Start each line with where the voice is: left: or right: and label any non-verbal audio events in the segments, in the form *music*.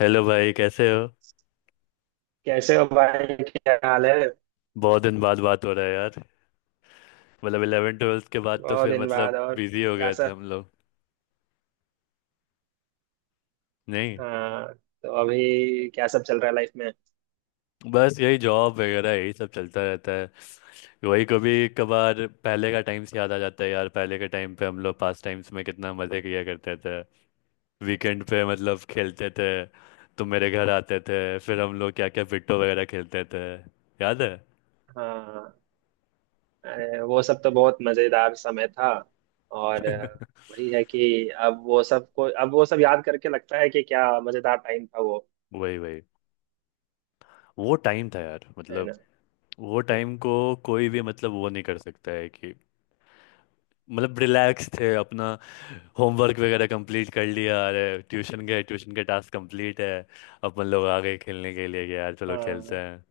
left: Hello भाई, कैसे हो?
right: कैसे हो भाई, क्या हाल है।
left: बहुत दिन बाद बात हो रहा है यार। मतलब इलेवन ट्वेल्थ के बाद तो
right: बहुत
left: फिर
right: दिन बाद
left: मतलब
right: और
left: बिजी हो
right: क्या
left: गए थे
right: सब।
left: हम लोग। नहीं,
right: हाँ। तो अभी क्या सब चल रहा है लाइफ में।
left: बस यही जॉब वगैरह यही सब चलता रहता है। वही, कभी कभार पहले का टाइम्स याद आ जाता है यार। पहले के टाइम पे हम लोग पास टाइम्स में कितना मज़े किया करते थे। वीकेंड पे मतलब खेलते थे, तुम मेरे घर आते थे, फिर हम लोग क्या क्या पिट्टो वगैरह खेलते थे, याद है?
right: हाँ, अरे वो सब तो बहुत मजेदार समय था। और वही है कि अब वो सब को अब वो सब याद करके लगता है कि क्या मजेदार टाइम था वो।
left: वही वही, वो टाइम था यार,
right: है ना।
left: मतलब वो
right: तो,
left: टाइम को कोई भी मतलब वो नहीं कर सकता है कि मतलब रिलैक्स थे अपना। होमवर्क वगैरह कंप्लीट कर लिया, अरे ट्यूशन गए, ट्यूशन के टास्क कंप्लीट है, अपन लोग आ गए खेलने के लिए कि यार चलो खेलते
right: हाँ।
left: हैं,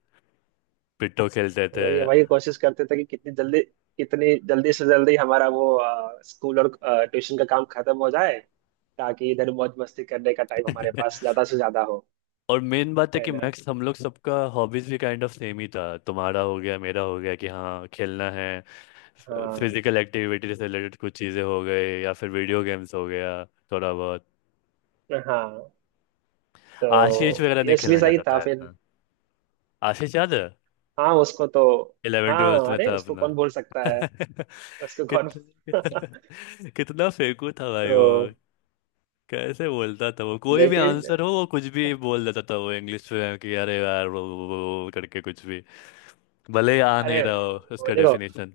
left: पिट्टो खेलते थे।
right: वही वही कोशिश करते थे कि कितनी जल्दी से जल्दी हमारा वो स्कूल और ट्यूशन का काम खत्म हो जाए, ताकि इधर मौज मस्ती करने का टाइम हमारे पास
left: *laughs*
right: ज्यादा से ज्यादा हो।
left: और मेन बात है
right: है
left: कि
right: ना।
left: मैक्स हम लोग सबका हॉबीज भी काइंड ऑफ सेम ही था। तुम्हारा हो गया, मेरा हो गया कि हाँ खेलना है,
right: हाँ
left: फिजिकल एक्टिविटी से रिलेटेड कुछ चीज़ें हो गई या फिर वीडियो गेम्स हो गया थोड़ा बहुत।
right: हाँ, तो
left: आशीष वगैरह नहीं
right: यश भी
left: खेलना
right: सही
left: चाहता
right: था
left: था
right: फिर।
left: इतना। आशीष याद है?
right: हाँ, उसको तो,
left: इलेवन ट्वेल्थ
right: हाँ
left: में
right: अरे
left: था
right: उसको
left: अपना।
right: कौन भूल सकता है।
left: *laughs*
right: उसको कौन
left: कितना
right: *laughs*
left: *laughs* कितना फेंकू था भाई वो।
right: तो
left: कैसे बोलता था, वो कोई भी
right: लेकिन,
left: आंसर हो वो कुछ भी बोल देता था, वो इंग्लिश में कि अरे यार वो करके कुछ भी, भले ही आ नहीं
right: अरे
left: रहा हो
right: वो
left: उसका
right: देखो।
left: डेफिनेशन।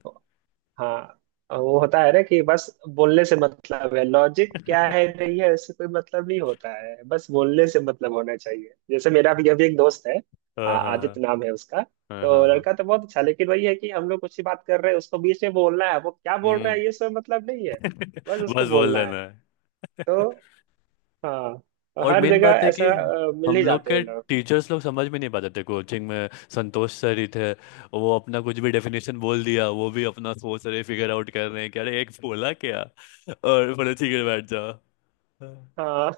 right: हाँ, वो होता है ना कि बस, बोलने से मतलब है, लॉजिक क्या है नहीं है इससे कोई मतलब नहीं होता है, बस बोलने से मतलब होना चाहिए। जैसे मेरा भी अभी एक दोस्त है,
left: हाँ हाँ हाँ,
right: आदित्य नाम है उसका।
left: हाँ
right: तो
left: हाँ हाँ।
right: लड़का तो बहुत अच्छा, लेकिन वही है कि हम लोग कुछ ही बात कर रहे हैं उसको बीच में बोलना है, वो क्या बोल रहा
left: हम्म।
right: है ये सब मतलब नहीं है, बस
left: *laughs*
right: उसको
left: बस बोल
right: बोलना है।
left: देना।
right: तो हाँ, तो
left: और
right: हर
left: मेन
right: जगह
left: बात है कि
right: ऐसा मिल ही
left: हम लोग
right: जाते हैं
left: के
right: लोग।
left: टीचर्स लोग समझ में नहीं पाते थे कोचिंग में। संतोष सर ही थे, वो अपना कुछ भी डेफिनेशन बोल दिया, वो भी अपना सोच रहे, फिगर आउट कर रहे हैं कि अरे एक बोला क्या, और बोले ठीक है बैठ जाओ।
right: हाँ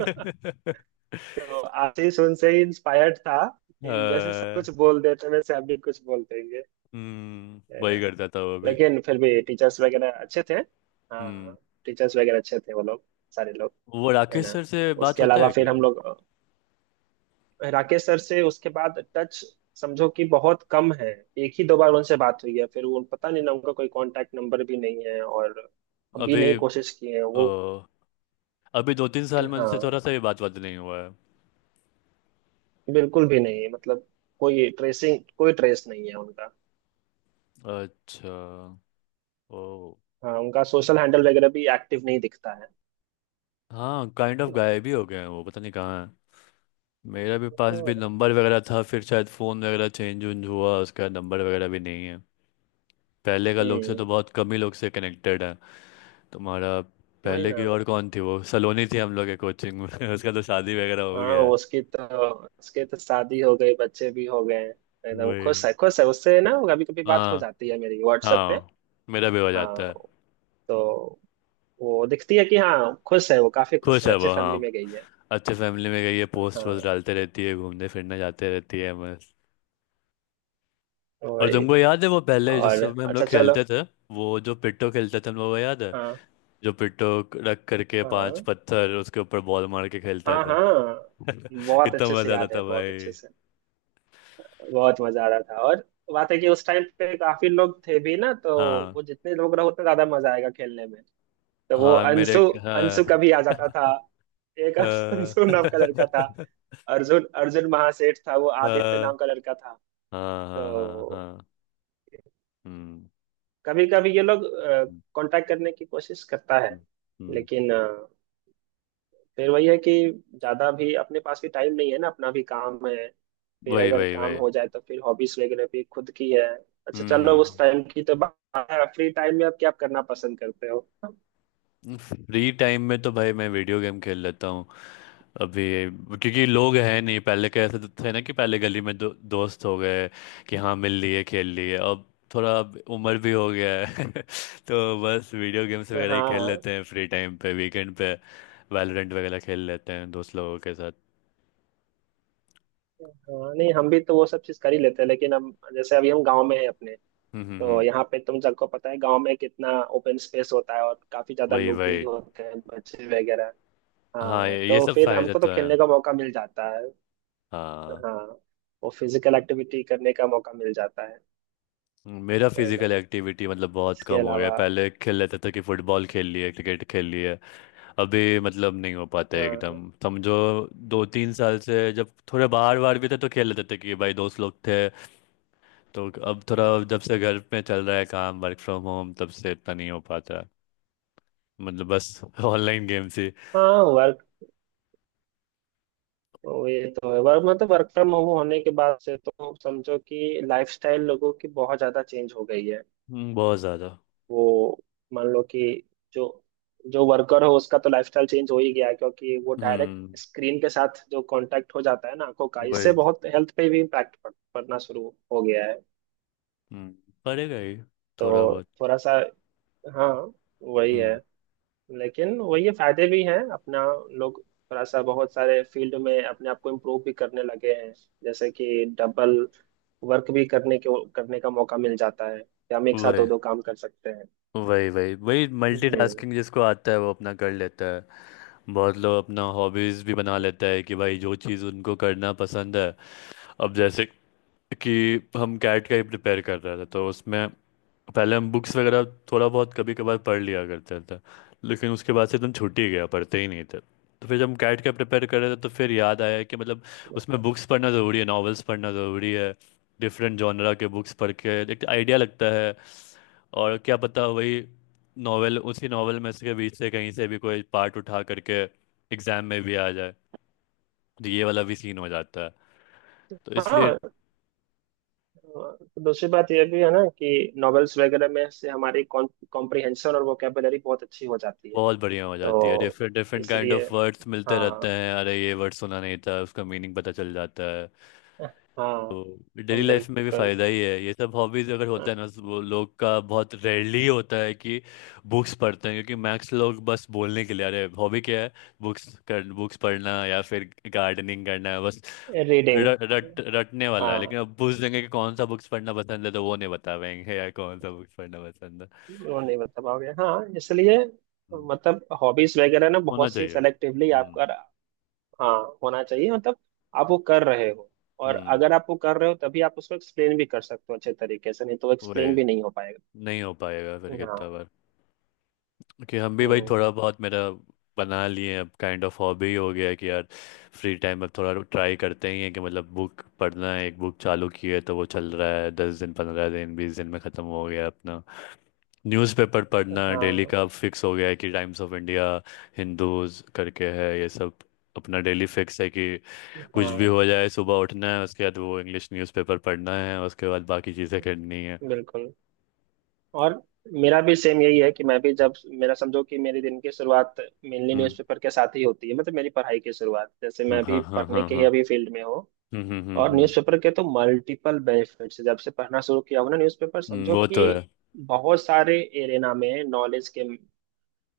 right: *laughs* तो आशीष सुन से ही इंस्पायर्ड था कि जैसे सब
left: अ,
right: कुछ बोल देते हैं वैसे हम भी कुछ बोल देंगे।
left: हम्म,
right: है
left: वही
right: ना।
left: करता था वो भी।
right: लेकिन फिर भी टीचर्स वगैरह अच्छे थे।
left: हम्म।
right: हाँ, टीचर्स वगैरह अच्छे थे वो लोग, सारे लोग।
left: वो
right: है
left: राकेश
right: ना।
left: सर से बात
right: उसके
left: होता
right: अलावा
left: है
right: फिर
left: क्या?
right: हम लोग राकेश सर से उसके बाद टच समझो कि बहुत कम है। एक ही दो बार उनसे बात हुई है, फिर वो पता नहीं ना, उनका कोई कांटेक्ट नंबर भी नहीं है और हम भी
left: अभी
right: नहीं कोशिश किए हैं वो।
left: अ, अभी 2 3 साल में उनसे थोड़ा
right: हाँ,
left: सा भी बात बात नहीं हुआ है।
right: बिल्कुल भी नहीं, मतलब कोई ट्रेसिंग, कोई ट्रेस नहीं है उनका।
left: अच्छा, ओ।
right: हाँ, उनका सोशल हैंडल वगैरह भी एक्टिव नहीं दिखता है।
left: हाँ, काइंड ऑफ गायब ही हो गए हैं वो, पता नहीं कहाँ। मेरा भी पास भी नंबर वगैरह था, फिर शायद फ़ोन वगैरह चेंज उंज हुआ, उसका नंबर वगैरह भी नहीं है। पहले का लोग से तो
right: हम्म।
left: बहुत कम ही लोग से कनेक्टेड है। तुम्हारा।
right: वही
left: पहले
right: ना,
left: की और कौन थी, वो सलोनी थी हम लोग के कोचिंग में। *laughs* उसका तो शादी वगैरह हो
right: हाँ
left: गया है।
right: उसकी तो शादी हो गई, बच्चे भी हो गए हैं। एकदम खुश
left: वही,
right: है, खुश है। उससे ना कभी कभी बात हो
left: हाँ
right: जाती है मेरी व्हाट्सएप पे।
left: हाँ, मेरा भी हो
right: हाँ,
left: जाता है।
right: तो वो दिखती है कि हाँ खुश है वो, काफी खुश
left: खुश
right: है,
left: है
right: अच्छे
left: वो, हाँ।
right: फैमिली में गई है।
left: अच्छे फैमिली में गई है, पोस्ट वोस्ट
right: हाँ,
left: डालते रहती है, घूमने फिरने जाते रहती है, बस। और
right: वही।
left: तुमको याद है वो पहले जिस
right: और
left: समय हम
right: अच्छा,
left: लोग
right: चलो।
left: खेलते थे, वो जो पिट्टो खेलते थे हम लोग को याद है?
right: हाँ
left: जो पिट्ठो रख करके पांच
right: हाँ
left: पत्थर उसके ऊपर बॉल मार के खेलता
right: हाँ
left: था।
right: हाँ,
left: *laughs*
right: बहुत
left: कितना
right: अच्छे से
left: मजा आता
right: याद है,
left: था
right: बहुत
left: भाई।
right: अच्छे से। बहुत मजा आ रहा था, और बात है कि उस टाइम पे काफी लोग थे भी ना, तो
left: हाँ
right: वो जितने लोग रहो उतना ज्यादा मजा आएगा खेलने में। तो वो
left: हाँ मेरे,
right: अंशु, अंशु का
left: हाँ
right: भी आ जाता था, एक *laughs* अंशु नाम का
left: हाँ।
right: लड़का था, अर्जुन, अर्जुन महासेठ था, वो
left: *laughs*
right: आदित्य
left: हाँ
right: नाम का लड़का था।
left: हाँ हाँ
right: तो
left: हाँ। हम्म
right: कभी कभी ये लोग
left: हम्म
right: कांटेक्ट करने की कोशिश करता है,
left: हम्म, हम्म,
right: लेकिन फिर वही है कि ज्यादा भी अपने पास भी टाइम नहीं है ना, अपना भी काम है। फिर
left: वही
right: अगर
left: वही
right: काम
left: वही।
right: हो जाए तो फिर हॉबीज वगैरह भी खुद की है। अच्छा,
left: हम्म
right: चलो उस
left: हम्म।
right: टाइम की तो। फ्री टाइम में आप क्या करना पसंद करते हो।
left: फ्री टाइम में तो भाई मैं वीडियो गेम खेल लेता हूँ अभी, क्योंकि लोग हैं नहीं पहले के ऐसे। तो थे ना कि पहले गली में दो, दोस्त हो गए कि हाँ मिल लिए, खेल लिए। अब थोड़ा अब उम्र भी हो गया है। *laughs* तो बस वीडियो गेम्स वगैरह ही खेल
right: हाँ
left: लेते हैं फ्री टाइम पे, वीकेंड पे। वैलोरेंट वगैरह खेल लेते हैं दोस्त लोगों के साथ।
right: हाँ, नहीं हम भी तो वो सब चीज कर ही लेते हैं, लेकिन हम जैसे अभी हम गांव में हैं अपने,
left: हम्म हम्म
right: तो
left: हम्म,
right: यहाँ पे तुम सबको पता है गांव में कितना ओपन स्पेस होता है और काफी ज्यादा
left: वही
right: लोग भी
left: वही।
right: होते हैं, बच्चे वगैरह।
left: हाँ
right: हाँ,
left: ये
right: तो
left: सब
right: फिर
left: फायदे
right: हमको तो
left: तो है,
right: खेलने का मौका मिल जाता है।
left: हाँ।
right: हाँ, वो फिजिकल एक्टिविटी करने का मौका मिल जाता है।
left: मेरा
right: है ना।
left: फिजिकल एक्टिविटी मतलब बहुत
right: इसके
left: कम हो गया है।
right: अलावा,
left: पहले खेल लेते थे कि फुटबॉल खेल लिए, क्रिकेट खेल लिए। अभी मतलब नहीं हो पाता है एकदम,
right: हाँ
left: समझो। 2 3 साल से जब थोड़े बाहर वार भी थे तो खेल लेते थे कि भाई दोस्त लोग थे, तो अब थोड़ा। जब से घर पे चल रहा है काम, वर्क फ्रॉम होम, तब से इतना नहीं हो पाता है। मतलब बस *laughs* ऑनलाइन गेम्स ही।
right: हाँ वर्क, ये तो है, वर्क मतलब वर्क फ्रॉम होम होने के बाद से तो समझो कि लाइफस्टाइल लोगों की बहुत ज्यादा चेंज हो गई है।
left: बहुत ज़्यादा।
right: वो, मान लो कि जो जो वर्कर हो उसका तो लाइफस्टाइल चेंज हो ही गया है, क्योंकि वो डायरेक्ट
left: हम्म,
right: स्क्रीन के साथ जो कांटेक्ट हो जाता है ना आंखों का, इससे
left: वही,
right: बहुत हेल्थ पे भी इम्पैक्ट पड़ना शुरू हो गया है।
left: हम्म, पड़ेगा ही। थोड़ा
right: तो
left: बहुत।
right: थोड़ा सा, हाँ वही है।
left: हम्म,
right: लेकिन वही है, फायदे भी हैं अपना। लोग थोड़ा सा बहुत सारे फील्ड में अपने आप को इम्प्रूव भी करने लगे हैं, जैसे कि डबल वर्क भी करने के, करने का मौका मिल जाता है कि हम एक साथ दो
left: वही
right: दो काम कर सकते हैं।
left: वही वही। वही
right: हम्म।
left: मल्टीटास्किंग जिसको आता है वो अपना कर लेता है। बहुत लोग अपना हॉबीज़ भी बना लेता है कि भाई जो चीज़ उनको करना पसंद है। अब जैसे कि हम कैट का ही प्रिपेयर कर रहे थे तो उसमें पहले हम बुक्स वगैरह थोड़ा बहुत कभी कभार पढ़ लिया करते थे, लेकिन उसके बाद से एकदम छूट ही गया, पढ़ते ही नहीं थे। तो फिर जब हम कैट का प्रिपेयर कर रहे थे तो फिर याद आया कि मतलब उसमें बुक्स पढ़ना ज़रूरी है, नॉवेल्स पढ़ना ज़रूरी है, डिफरेंट जॉनरा के बुक्स पढ़ के एक आइडिया लगता है। और क्या पता वही नॉवेल, उसी नॉवेल में से, के बीच से कहीं से भी कोई पार्ट उठा करके एग्जाम में भी आ जाए, तो ये वाला भी सीन हो जाता है। तो इसलिए
right: हाँ, तो दूसरी बात यह भी है ना कि नॉवेल्स वगैरह में से हमारी कॉम्प्रिहेंशन और वोकेबलरी बहुत अच्छी हो जाती है।
left: बहुत बढ़िया हो जाती है,
right: तो
left: डिफरेंट डिफरेंट काइंड
right: इसलिए,
left: ऑफ वर्ड्स मिलते रहते
right: हाँ
left: हैं, अरे ये वर्ड सुना नहीं था, उसका मीनिंग पता चल जाता है।
right: हाँ
left: तो डेली लाइफ में भी
right: बिल्कुल,
left: फ़ायदा ही है ये सब हॉबीज़ अगर होता है ना। वो लोग का बहुत रेयरली होता है कि बुक्स पढ़ते हैं, क्योंकि मैक्स लोग बस बोलने के लिए, अरे हॉबी क्या है, बुक्स कर, बुक्स पढ़ना या फिर गार्डनिंग करना है, बस
right: रीडिंग।
left: रट रटने वाला है।
right: हाँ,
left: लेकिन अब पूछ देंगे कि कौन सा बुक्स पढ़ना पसंद है तो वो नहीं बता पाएंगे यार, कौन सा बुक्स पढ़ना पसंद है।
right: वो नहीं बता पाओगे हाँ, इसलिए
left: हम्म,
right: मतलब हॉबीज वगैरह ना
left: होना
right: बहुत सी
left: चाहिए।
right: सेलेक्टिवली आपका, हाँ होना चाहिए, मतलब आप वो कर रहे हो, और
left: हम्म,
right: अगर आप वो कर रहे हो तभी आप उसको एक्सप्लेन भी कर सकते हो अच्छे तरीके से, नहीं तो एक्सप्लेन
left: वही,
right: भी नहीं हो पाएगा।
left: नहीं हो पाएगा फिर कितना
right: हाँ।
left: बार। क्योंकि हम भी भाई
right: हम्म,
left: थोड़ा बहुत मेरा बना लिए हैं, अब काइंड ऑफ हॉबी हो गया है कि यार फ्री टाइम में थोड़ा ट्राई करते ही हैं कि मतलब बुक पढ़ना है। एक बुक चालू की है तो वो चल रहा है, 10 दिन 15 दिन 20 दिन में ख़त्म हो गया अपना। न्यूज़पेपर पढ़ना डेली
right: हाँ
left: का अब फिक्स हो गया है कि टाइम्स ऑफ इंडिया, हिंदूज करके है ये सब, अपना डेली फिक्स है कि कुछ भी हो
right: हाँ
left: जाए सुबह उठना है, उसके बाद वो इंग्लिश न्यूज़पेपर पढ़ना है, उसके बाद बाकी चीज़ें करनी है।
right: बिल्कुल। और मेरा भी सेम यही है कि मैं भी जब, मेरा समझो कि मेरे दिन की शुरुआत मेनली
left: हम्म,
right: न्यूज़पेपर के साथ ही होती है, मतलब मेरी पढ़ाई की शुरुआत, जैसे मैं भी
left: हाँ हाँ
right: पढ़ने
left: हाँ
right: के ही
left: हाँ।
right: अभी फील्ड में हूँ।
left: हम्म हम्म हम्म
right: और
left: हम्म।
right: न्यूज़पेपर के तो मल्टीपल बेनिफिट्स, जब से पढ़ना शुरू किया हूँ ना न्यूज़पेपर,
left: हम्म,
right: समझो
left: वो तो है।
right: कि बहुत सारे एरेना में नॉलेज के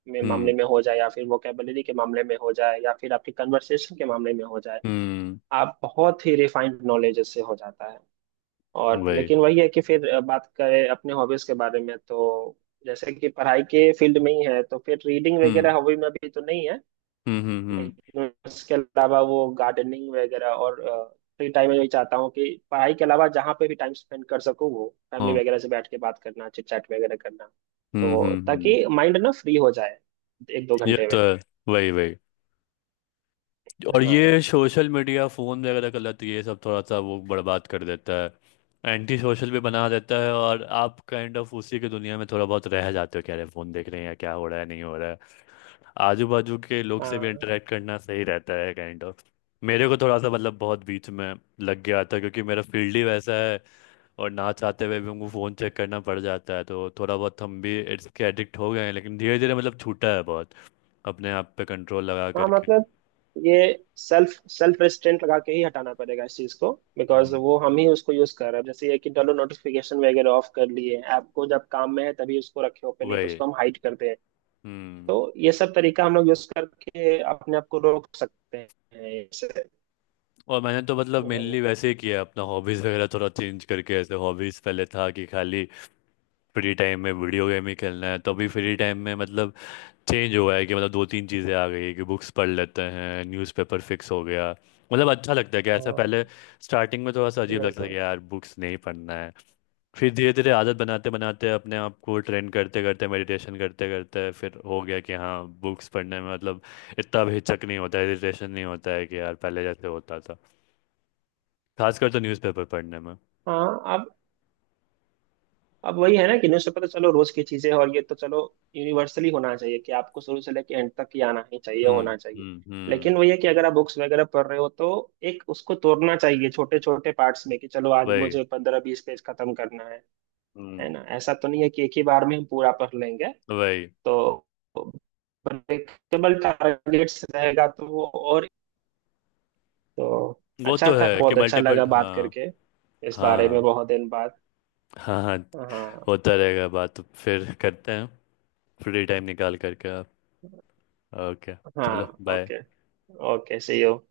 right: में मामले
left: हम्म
right: में हो जाए, या फिर वोकेबलरी के मामले में हो जाए, या फिर आपकी कन्वर्सेशन के मामले में हो जाए,
left: हम्म,
right: आप बहुत ही रिफाइंड नॉलेज इससे हो जाता है। और
left: वही,
right: लेकिन वही है कि फिर बात करें अपने हॉबीज के बारे में, तो जैसे कि पढ़ाई के फील्ड में ही है तो फिर रीडिंग
left: हम्म
right: वगैरह हॉबी में भी तो नहीं है।
left: हम्म,
right: लेकिन उसके अलावा वो गार्डनिंग वगैरह, और फ्री टाइम में यही चाहता हूँ कि पढ़ाई के अलावा जहाँ पे भी टाइम स्पेंड कर सकूँ, वो
left: हाँ,
right: फैमिली वगैरह से बैठ के बात करना, चिट चैट वगैरह करना, तो
left: हम्म।
right: ताकि माइंड ना फ्री हो जाए एक दो
left: ये
right: घंटे में।
left: तो है, वही वही। और
right: हाँ
left: ये सोशल मीडिया फोन वगैरह का लत ये सब थोड़ा सा वो बर्बाद कर देता है, एंटी सोशल भी बना देता है, और आप काइंड ऑफ उसी की दुनिया में थोड़ा बहुत रह जाते हो, क्या रहे, फोन देख रहे हैं क्या हो रहा है नहीं हो रहा है। आजू बाजू के लोग से भी
right: हाँ
left: इंटरेक्ट करना सही रहता है काइंड ऑफ। मेरे को थोड़ा सा मतलब बहुत बीच में लग गया था, क्योंकि मेरा फील्ड ही वैसा है, और ना चाहते हुए भी हमको फ़ोन चेक करना पड़ जाता है, तो थोड़ा बहुत हम भी इसके एडिक्ट हो गए हैं। लेकिन धीरे धीरे मतलब छूटा है बहुत, अपने आप पे कंट्रोल लगा
right: हाँ,
left: करके।
right: मतलब ये सेल्फ सेल्फ रेस्ट्रेंट लगा के ही हटाना पड़ेगा इस चीज को। बिकॉज
left: हम्म,
right: वो हम ही उसको यूज कर रहे हैं, जैसे ये कि चलो नोटिफिकेशन वगैरह ऑफ कर लिए, ऐप को जब काम में है तभी उसको रखे ओपन, नहीं तो
left: वही,
right: उसको हम हाइड करते हैं।
left: हम्म।
right: तो ये सब तरीका हम लोग यूज करके अपने आप को रोक सकते हैं इससे।
left: और मैंने तो मतलब
right: है ना।
left: मेनली वैसे ही किया, अपना हॉबीज़ वगैरह थोड़ा चेंज करके। ऐसे हॉबीज़ पहले था कि खाली फ्री टाइम में वीडियो गेम ही खेलना है, तो अभी फ्री टाइम में मतलब चेंज हुआ है कि मतलब 2 3 चीज़ें आ गई है कि बुक्स पढ़ लेते हैं, न्यूज़पेपर फिक्स हो गया, मतलब अच्छा लगता है कि ऐसा। पहले
right: हाँ
left: स्टार्टिंग में थोड़ा सा अजीब लगता था कि
right: बिल्कुल।
left: यार बुक्स नहीं पढ़ना है, फिर धीरे धीरे आदत बनाते बनाते, अपने आप को ट्रेन करते करते, मेडिटेशन करते करते फिर हो गया कि हाँ बुक्स पढ़ने में मतलब इतना भी हिचक नहीं होता, इरिटेशन नहीं होता है कि यार पहले जैसे होता था, खासकर तो न्यूज़पेपर पढ़ने में।
right: हाँ, अब अब वही है ना कि न्यूज़पेपर तो चलो रोज की चीजें हैं, और ये तो चलो यूनिवर्सली होना चाहिए कि आपको शुरू से लेके एंड तक ही आना ही चाहिए,
left: हम्म
right: होना चाहिए।
left: हम्म,
right: लेकिन वही है कि अगर आप बुक्स वगैरह पढ़ रहे हो तो एक उसको तोड़ना चाहिए छोटे छोटे पार्ट्स में, कि चलो आज
left: वही,
right: मुझे 15-20 पेज खत्म करना है। है
left: हम्म,
right: ना, ऐसा तो नहीं है कि एक ही बार में हम पूरा पढ़ लेंगे।
left: वही।
right: तो ब्रेकेबल टारगेट्स रहेगा तो वो, और तो,
left: वो
right: अच्छा
left: तो
right: था,
left: है कि
right: बहुत अच्छा
left: मल्टीपल,
right: लगा बात
left: हाँ।
right: करके इस बारे में
left: हाँ
right: बहुत दिन बाद।
left: हाँ हाँ,
right: हाँ
left: होता रहेगा, बात तो फिर करते हैं फ्री टाइम निकाल करके आप, ओके।
right: हाँ,
left: चलो bye.
right: Okay. Okay, see you.